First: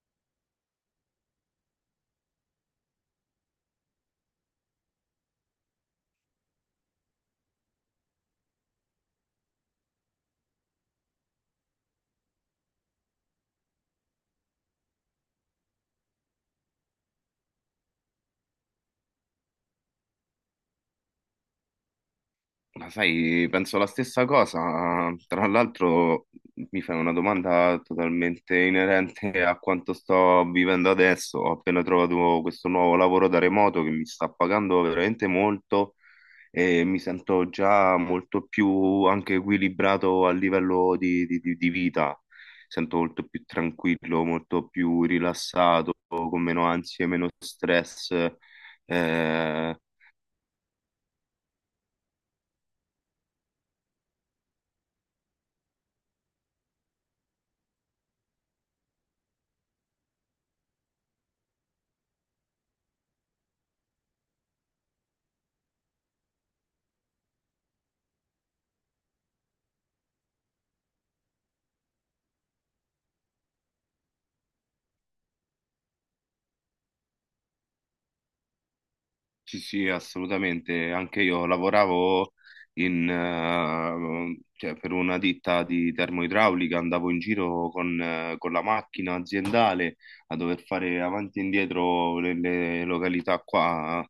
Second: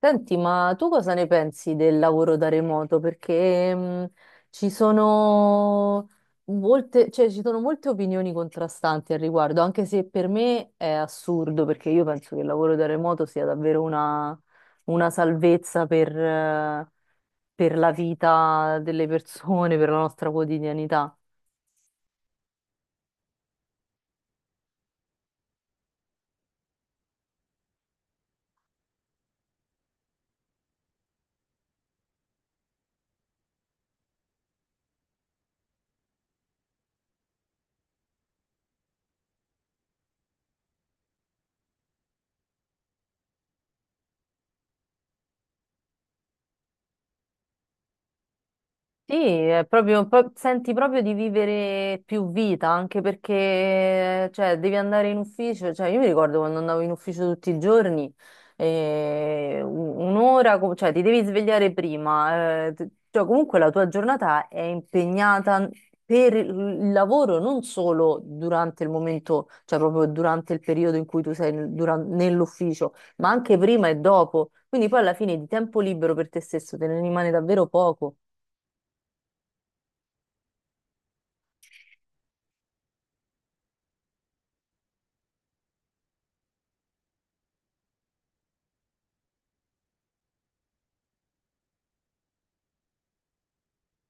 Senti, ma tu cosa ne pensi del lavoro da remoto? Perché ci sono ci sono molte opinioni contrastanti al riguardo, anche se per me è assurdo, perché io penso che il lavoro da remoto sia davvero una salvezza per la vita delle persone, per la nostra quotidianità. Ma sai, penso la stessa cosa. Tra l'altro, mi fai una domanda totalmente inerente a quanto sto vivendo adesso. Ho appena trovato questo nuovo lavoro da remoto che mi sta pagando veramente molto e mi sento già molto più anche equilibrato a livello di vita. Sento molto più tranquillo, molto più rilassato, con meno ansie, meno stress. Sì, è Eh, proprio, senti proprio di vivere più vita, anche perché cioè, devi andare in ufficio. Cioè, io mi ricordo quando andavo in ufficio tutti i giorni, un'ora, cioè ti devi svegliare prima. Cioè, comunque la tua giornata è impegnata per il lavoro, non solo durante il momento, cioè proprio durante il periodo in cui tu sei nell'ufficio, ma anche prima e dopo. Quindi poi alla fine di tempo libero per te stesso te ne rimane davvero poco. Sì, sì, assolutamente. Anche io lavoravo in, cioè, per una ditta di termoidraulica, andavo in giro con la macchina aziendale a dover fare avanti e indietro nelle località qua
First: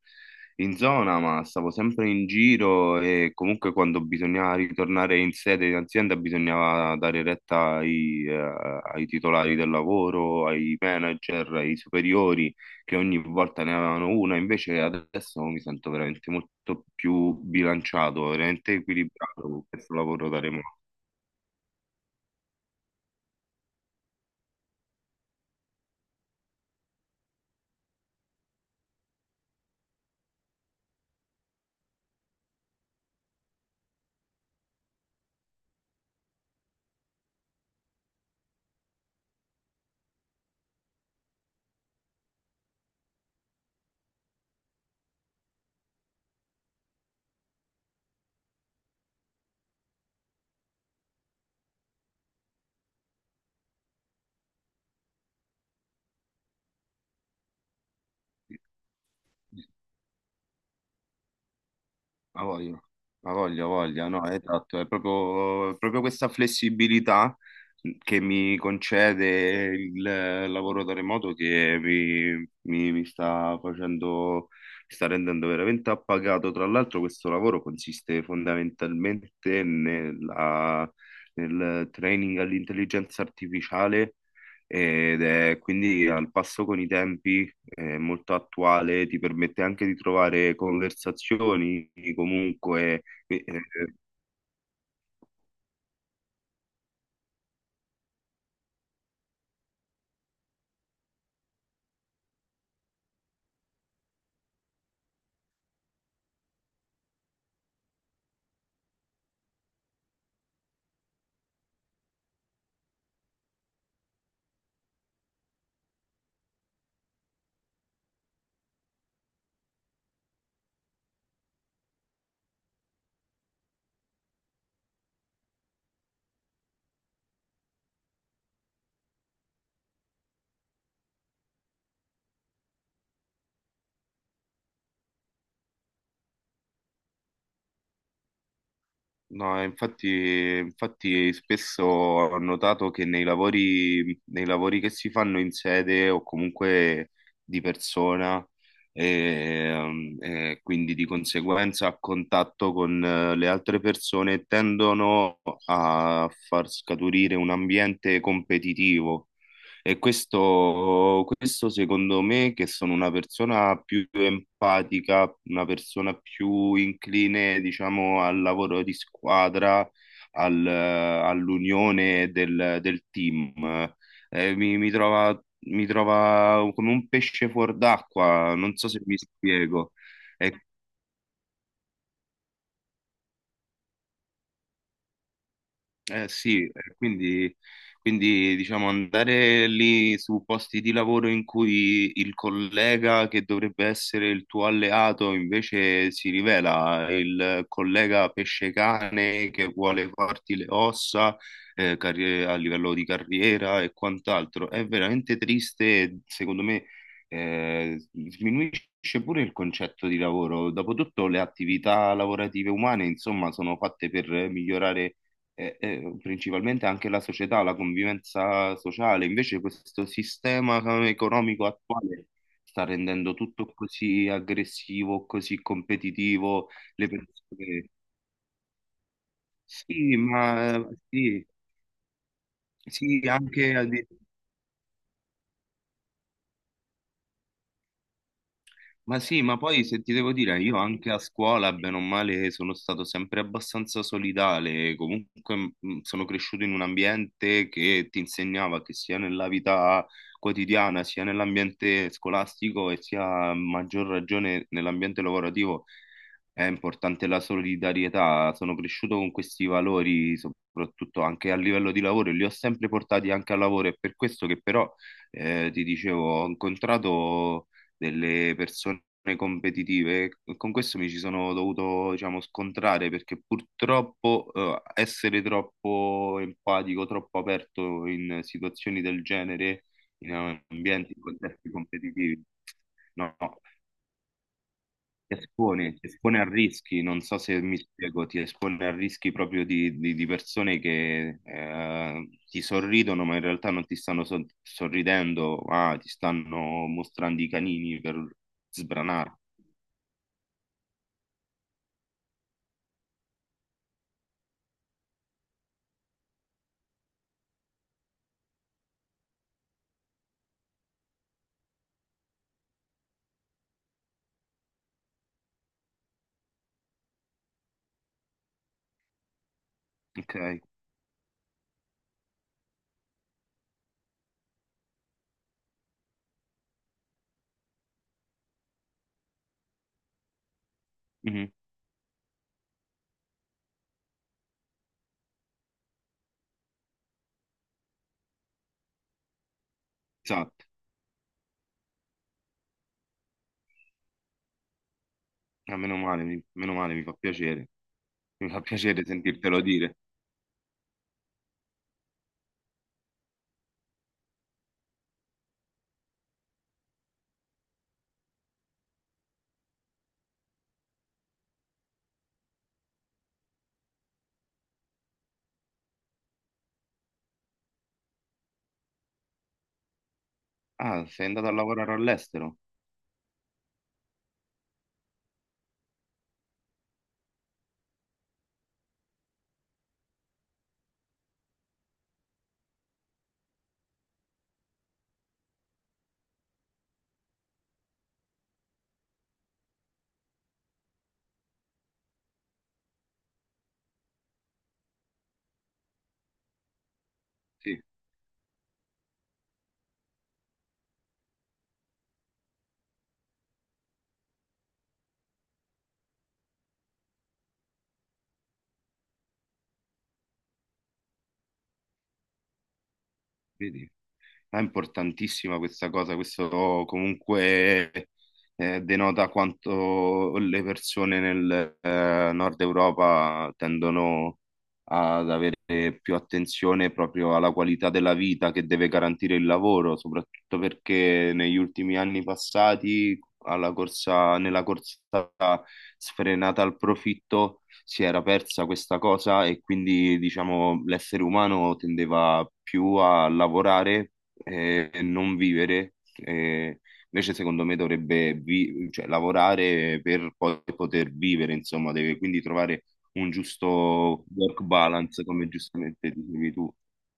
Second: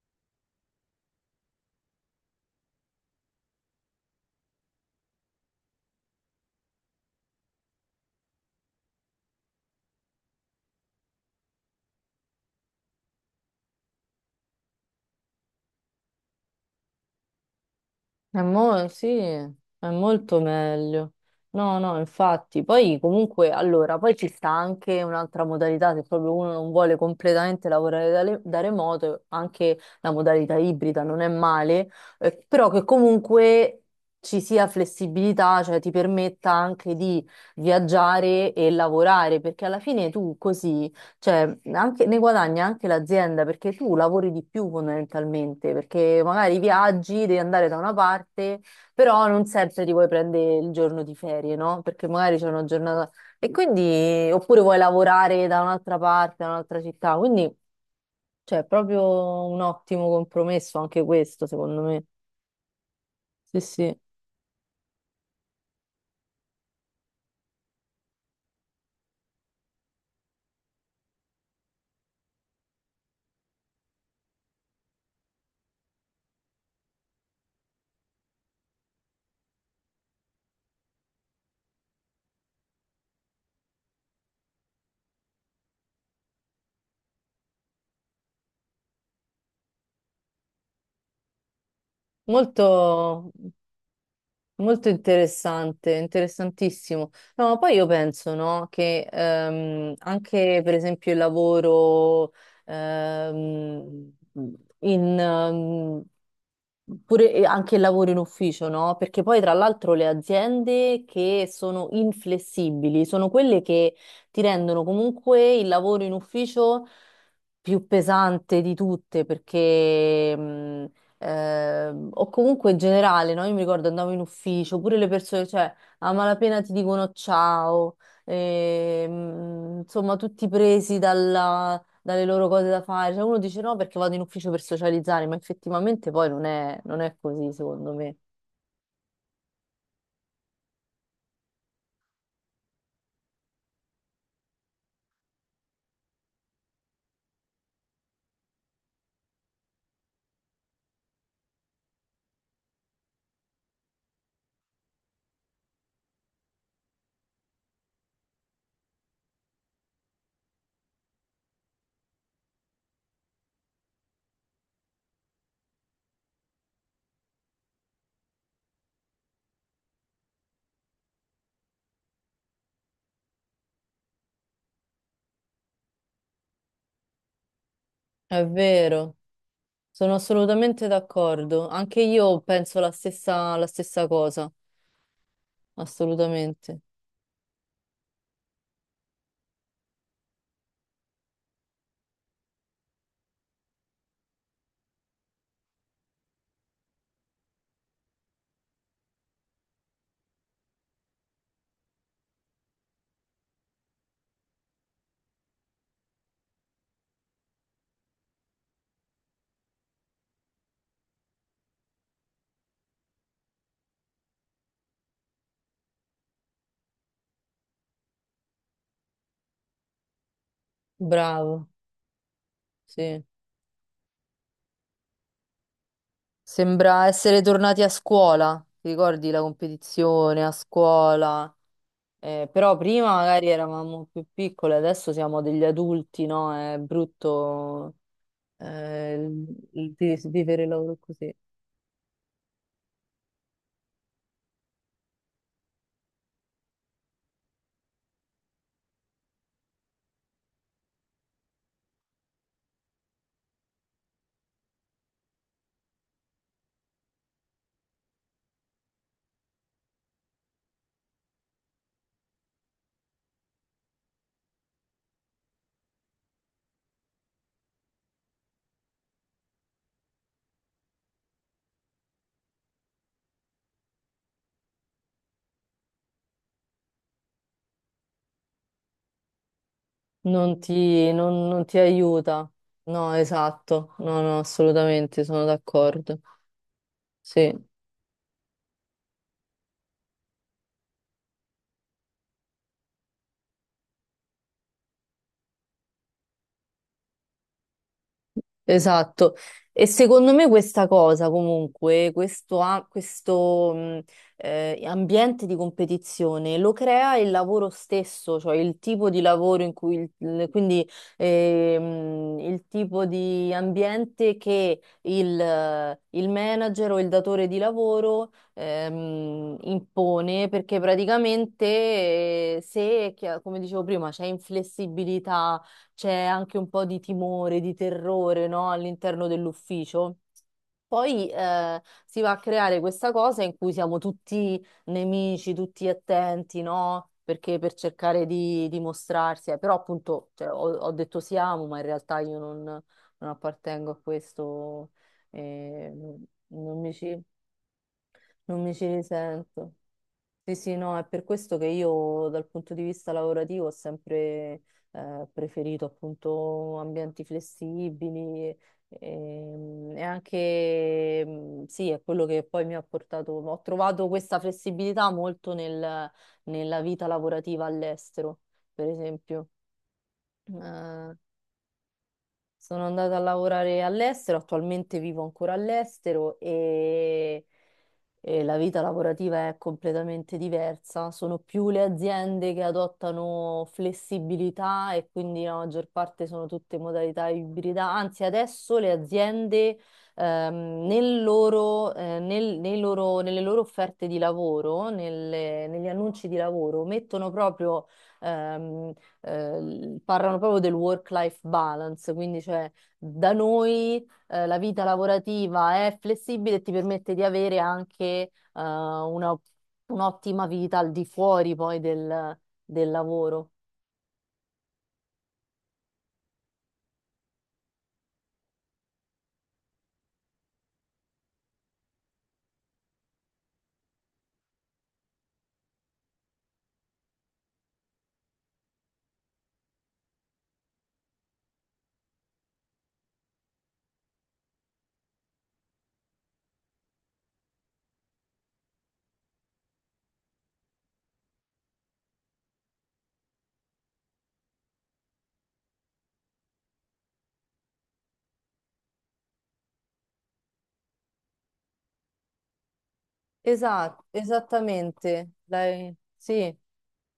in zona, ma stavo sempre in giro e comunque quando bisognava ritornare in sede in azienda bisognava dare retta ai, ai titolari del lavoro, ai manager, ai superiori che ogni volta ne avevano una. Invece adesso mi sento veramente molto più bilanciato, veramente Sì, equilibrato con è questo lavoro molto da remoto. meglio. No, no, infatti. Poi comunque, allora, poi ci sta anche un'altra modalità, se proprio uno non vuole completamente lavorare da remoto, anche la modalità ibrida non è male, però che comunque ci sia flessibilità, cioè ti permetta anche di viaggiare e lavorare, perché alla fine tu così... Cioè, ne guadagna anche l'azienda perché tu lavori di più fondamentalmente, perché magari viaggi, devi andare da una parte, però non sempre ti vuoi prendere il giorno di ferie, no? Perché magari c'è una giornata e quindi oppure vuoi lavorare da un'altra parte, da un'altra città, quindi c'è proprio un ottimo compromesso anche questo, secondo me. Ha voglia, ha Sì, voglia, ha sì. voglia, no, esatto, è proprio, proprio questa flessibilità che mi concede il lavoro da remoto che mi sta facendo, mi sta rendendo veramente appagato. Tra l'altro questo lavoro consiste fondamentalmente nel training all'intelligenza artificiale ed è quindi al passo con i tempi, è molto attuale, ti permette anche di trovare conversazioni, Molto comunque, eh, eh, Molto interessante, interessantissimo. No, ma poi io penso, no, che anche per esempio il lavoro ehm, in, pure e anche il lavoro in ufficio, no? Perché poi tra l'altro le aziende che sono inflessibili sono quelle che ti rendono comunque il lavoro in ufficio più pesante di tutte, perché ehm, o comunque in generale, no? Io mi ricordo andavo in ufficio, pure le persone, cioè a malapena ti dicono ciao, insomma tutti presi dalle loro cose da fare, cioè uno dice no perché vado in ufficio per socializzare, ma effettivamente poi non è così secondo me. no, infatti, infatti spesso ho notato che nei lavori che si fanno in sede o comunque di persona, e, e quindi di conseguenza a contatto con le altre persone tendono a far scaturire un ambiente competitivo. E questo secondo me, che sono una persona più empatica, una persona più incline, diciamo, al lavoro di squadra, all'unione del, del team, Eh, mi, mi trova, mi trova come un pesce fuor È d'acqua, non so se vero, mi spiego. sono È assolutamente d'accordo, anche io penso la stessa cosa, Eh sì, assolutamente. Quindi, quindi diciamo andare lì su posti di lavoro in cui il collega che dovrebbe essere il tuo alleato invece si rivela il collega pesce-cane che vuole farti le ossa, a livello di carriera e quant'altro. È veramente triste, e, secondo me, eh, sminuisce pure il concetto di lavoro. Dopotutto le attività lavorative umane, insomma, sono fatte per migliorare e principalmente anche la società, la convivenza sociale. Invece questo sistema economico Bravo, attuale sta sì. rendendo tutto così aggressivo, così competitivo. Sembra Le essere tornati a persone... scuola, ti ricordi la Sì, competizione a ma sì, scuola? Però prima sì, magari anche... eravamo più piccole, adesso siamo degli adulti, no? È brutto eh, Ma sì, il- ma poi il se ti devo dire, vivere il io lavoro anche a così. scuola, bene o male, sono stato sempre abbastanza solidale, comunque sono cresciuto in un ambiente che ti insegnava che sia nella vita quotidiana, sia nell'ambiente scolastico e sia a maggior ragione nell'ambiente lavorativo è importante la solidarietà. Sono cresciuto con questi valori, soprattutto anche a livello di lavoro, e li ho sempre portati anche al lavoro, è per questo che però, ti dicevo, ho incontrato delle persone competitive. Con questo mi ci sono dovuto, diciamo, scontrare perché purtroppo essere troppo empatico, troppo aperto in situazioni del genere, in ambienti, in Non contesti ti competitivi. aiuta. No, No, no, esatto, no, no, assolutamente, sono ti d'accordo. espone a rischi, non so Sì. se mi spiego, ti espone a rischi proprio di persone che ti sorridono, ma in realtà non ti stanno sorridendo, ma ti stanno mostrando i canini per Esatto, sbranare. e secondo me questa cosa comunque, questo ambiente di competizione lo crea il lavoro stesso, cioè il tipo di lavoro quindi il tipo di ambiente che il manager o il datore di lavoro impone, Ok? perché praticamente se, chi- come dicevo prima, c'è inflessibilità, c'è anche un po' di timore, di terrore, no? All'interno dell'ufficio. Poi Mhm. Si va a creare questa cosa in cui siamo tutti nemici, tutti attenti, no? Perché per cercare di dimostrarsi, però appunto cioè, Esatto. Ho detto siamo, ma in realtà io non appartengo a questo, Ah, eh, meno non male, mi fa piacere. Mi fa non mi ci piacere sentirtelo risento. dire. Sì, sì, no, è per questo che io dal punto di vista lavorativo ho sempre preferito appunto ambienti flessibili sì, è quello che poi mi ha portato, ho trovato questa flessibilità molto nella vita lavorativa all'estero, per esempio. Ah, Eh, sei andato a lavorare all'estero? sono andata a lavorare all'estero, attualmente vivo ancora all'estero e la vita lavorativa è completamente diversa. Sono più le aziende che adottano flessibilità e quindi la maggior parte sono tutte modalità ibrida. Anzi, adesso le aziende nelle loro offerte di lavoro, negli annunci di lavoro, mettono Sì, proprio... ehm, parlano proprio del work-life balance, quindi cioè da noi la vita lavorativa è flessibile e ti permette di avere anche un'ottima vita al di fuori poi del, del lavoro. vedi. È importantissima questa cosa, questo comunque denota quanto le persone nel nord Europa tendono ad avere più attenzione proprio alla qualità della vita che deve garantire il lavoro, soprattutto perché negli ultimi anni passati, alla corsa, nella corsa sfrenata al profitto, si era persa questa cosa e quindi diciamo l'essere umano tendeva più a lavorare, non vivere. Invece secondo me dovrebbe cioè, lavorare per poi poter vivere, insomma, deve quindi trovare un Esatto, giusto work balance, esattamente. come Lei- giustamente dicevi sì. tu.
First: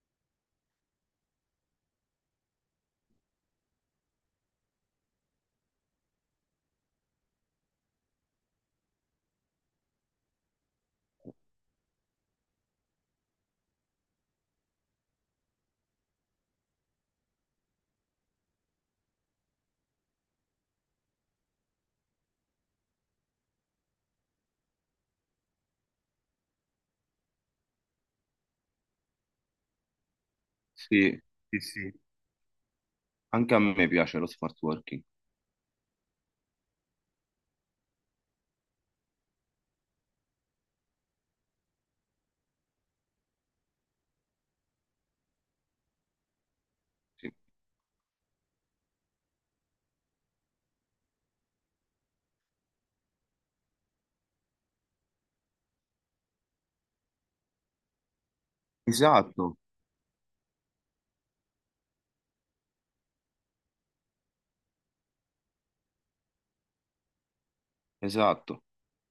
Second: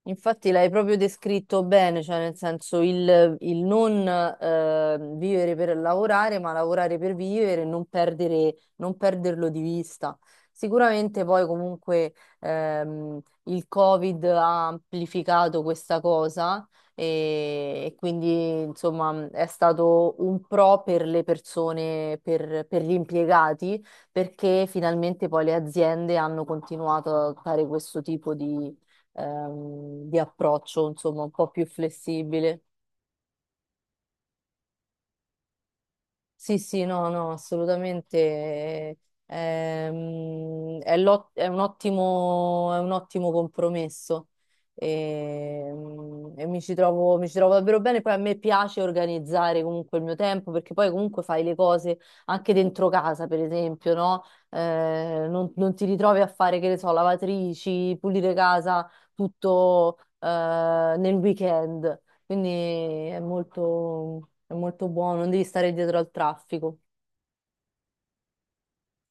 Infatti l'hai proprio descritto bene, cioè nel senso il non vivere per lavorare, ma lavorare per vivere e non perdere, non perderlo di vista. Sicuramente poi comunque il Covid ha amplificato questa cosa e quindi insomma è stato un pro per le persone, per gli impiegati, perché finalmente poi le aziende hanno continuato a fare questo tipo di approccio, insomma, Sì, un po' sì, più sì. flessibile. Anche a me piace lo smart working. Sì, sì, no, no, assolutamente. È un ottimo compromesso, mi Sì. ci trovo davvero bene. Poi a me piace organizzare comunque il mio tempo perché poi comunque fai le cose anche dentro casa, per esempio, no? Non ti ritrovi a fare, che ne so, lavatrici, pulire casa Esatto, tutto nel weekend. Quindi è molto buono, non devi stare dietro al traffico. esatto.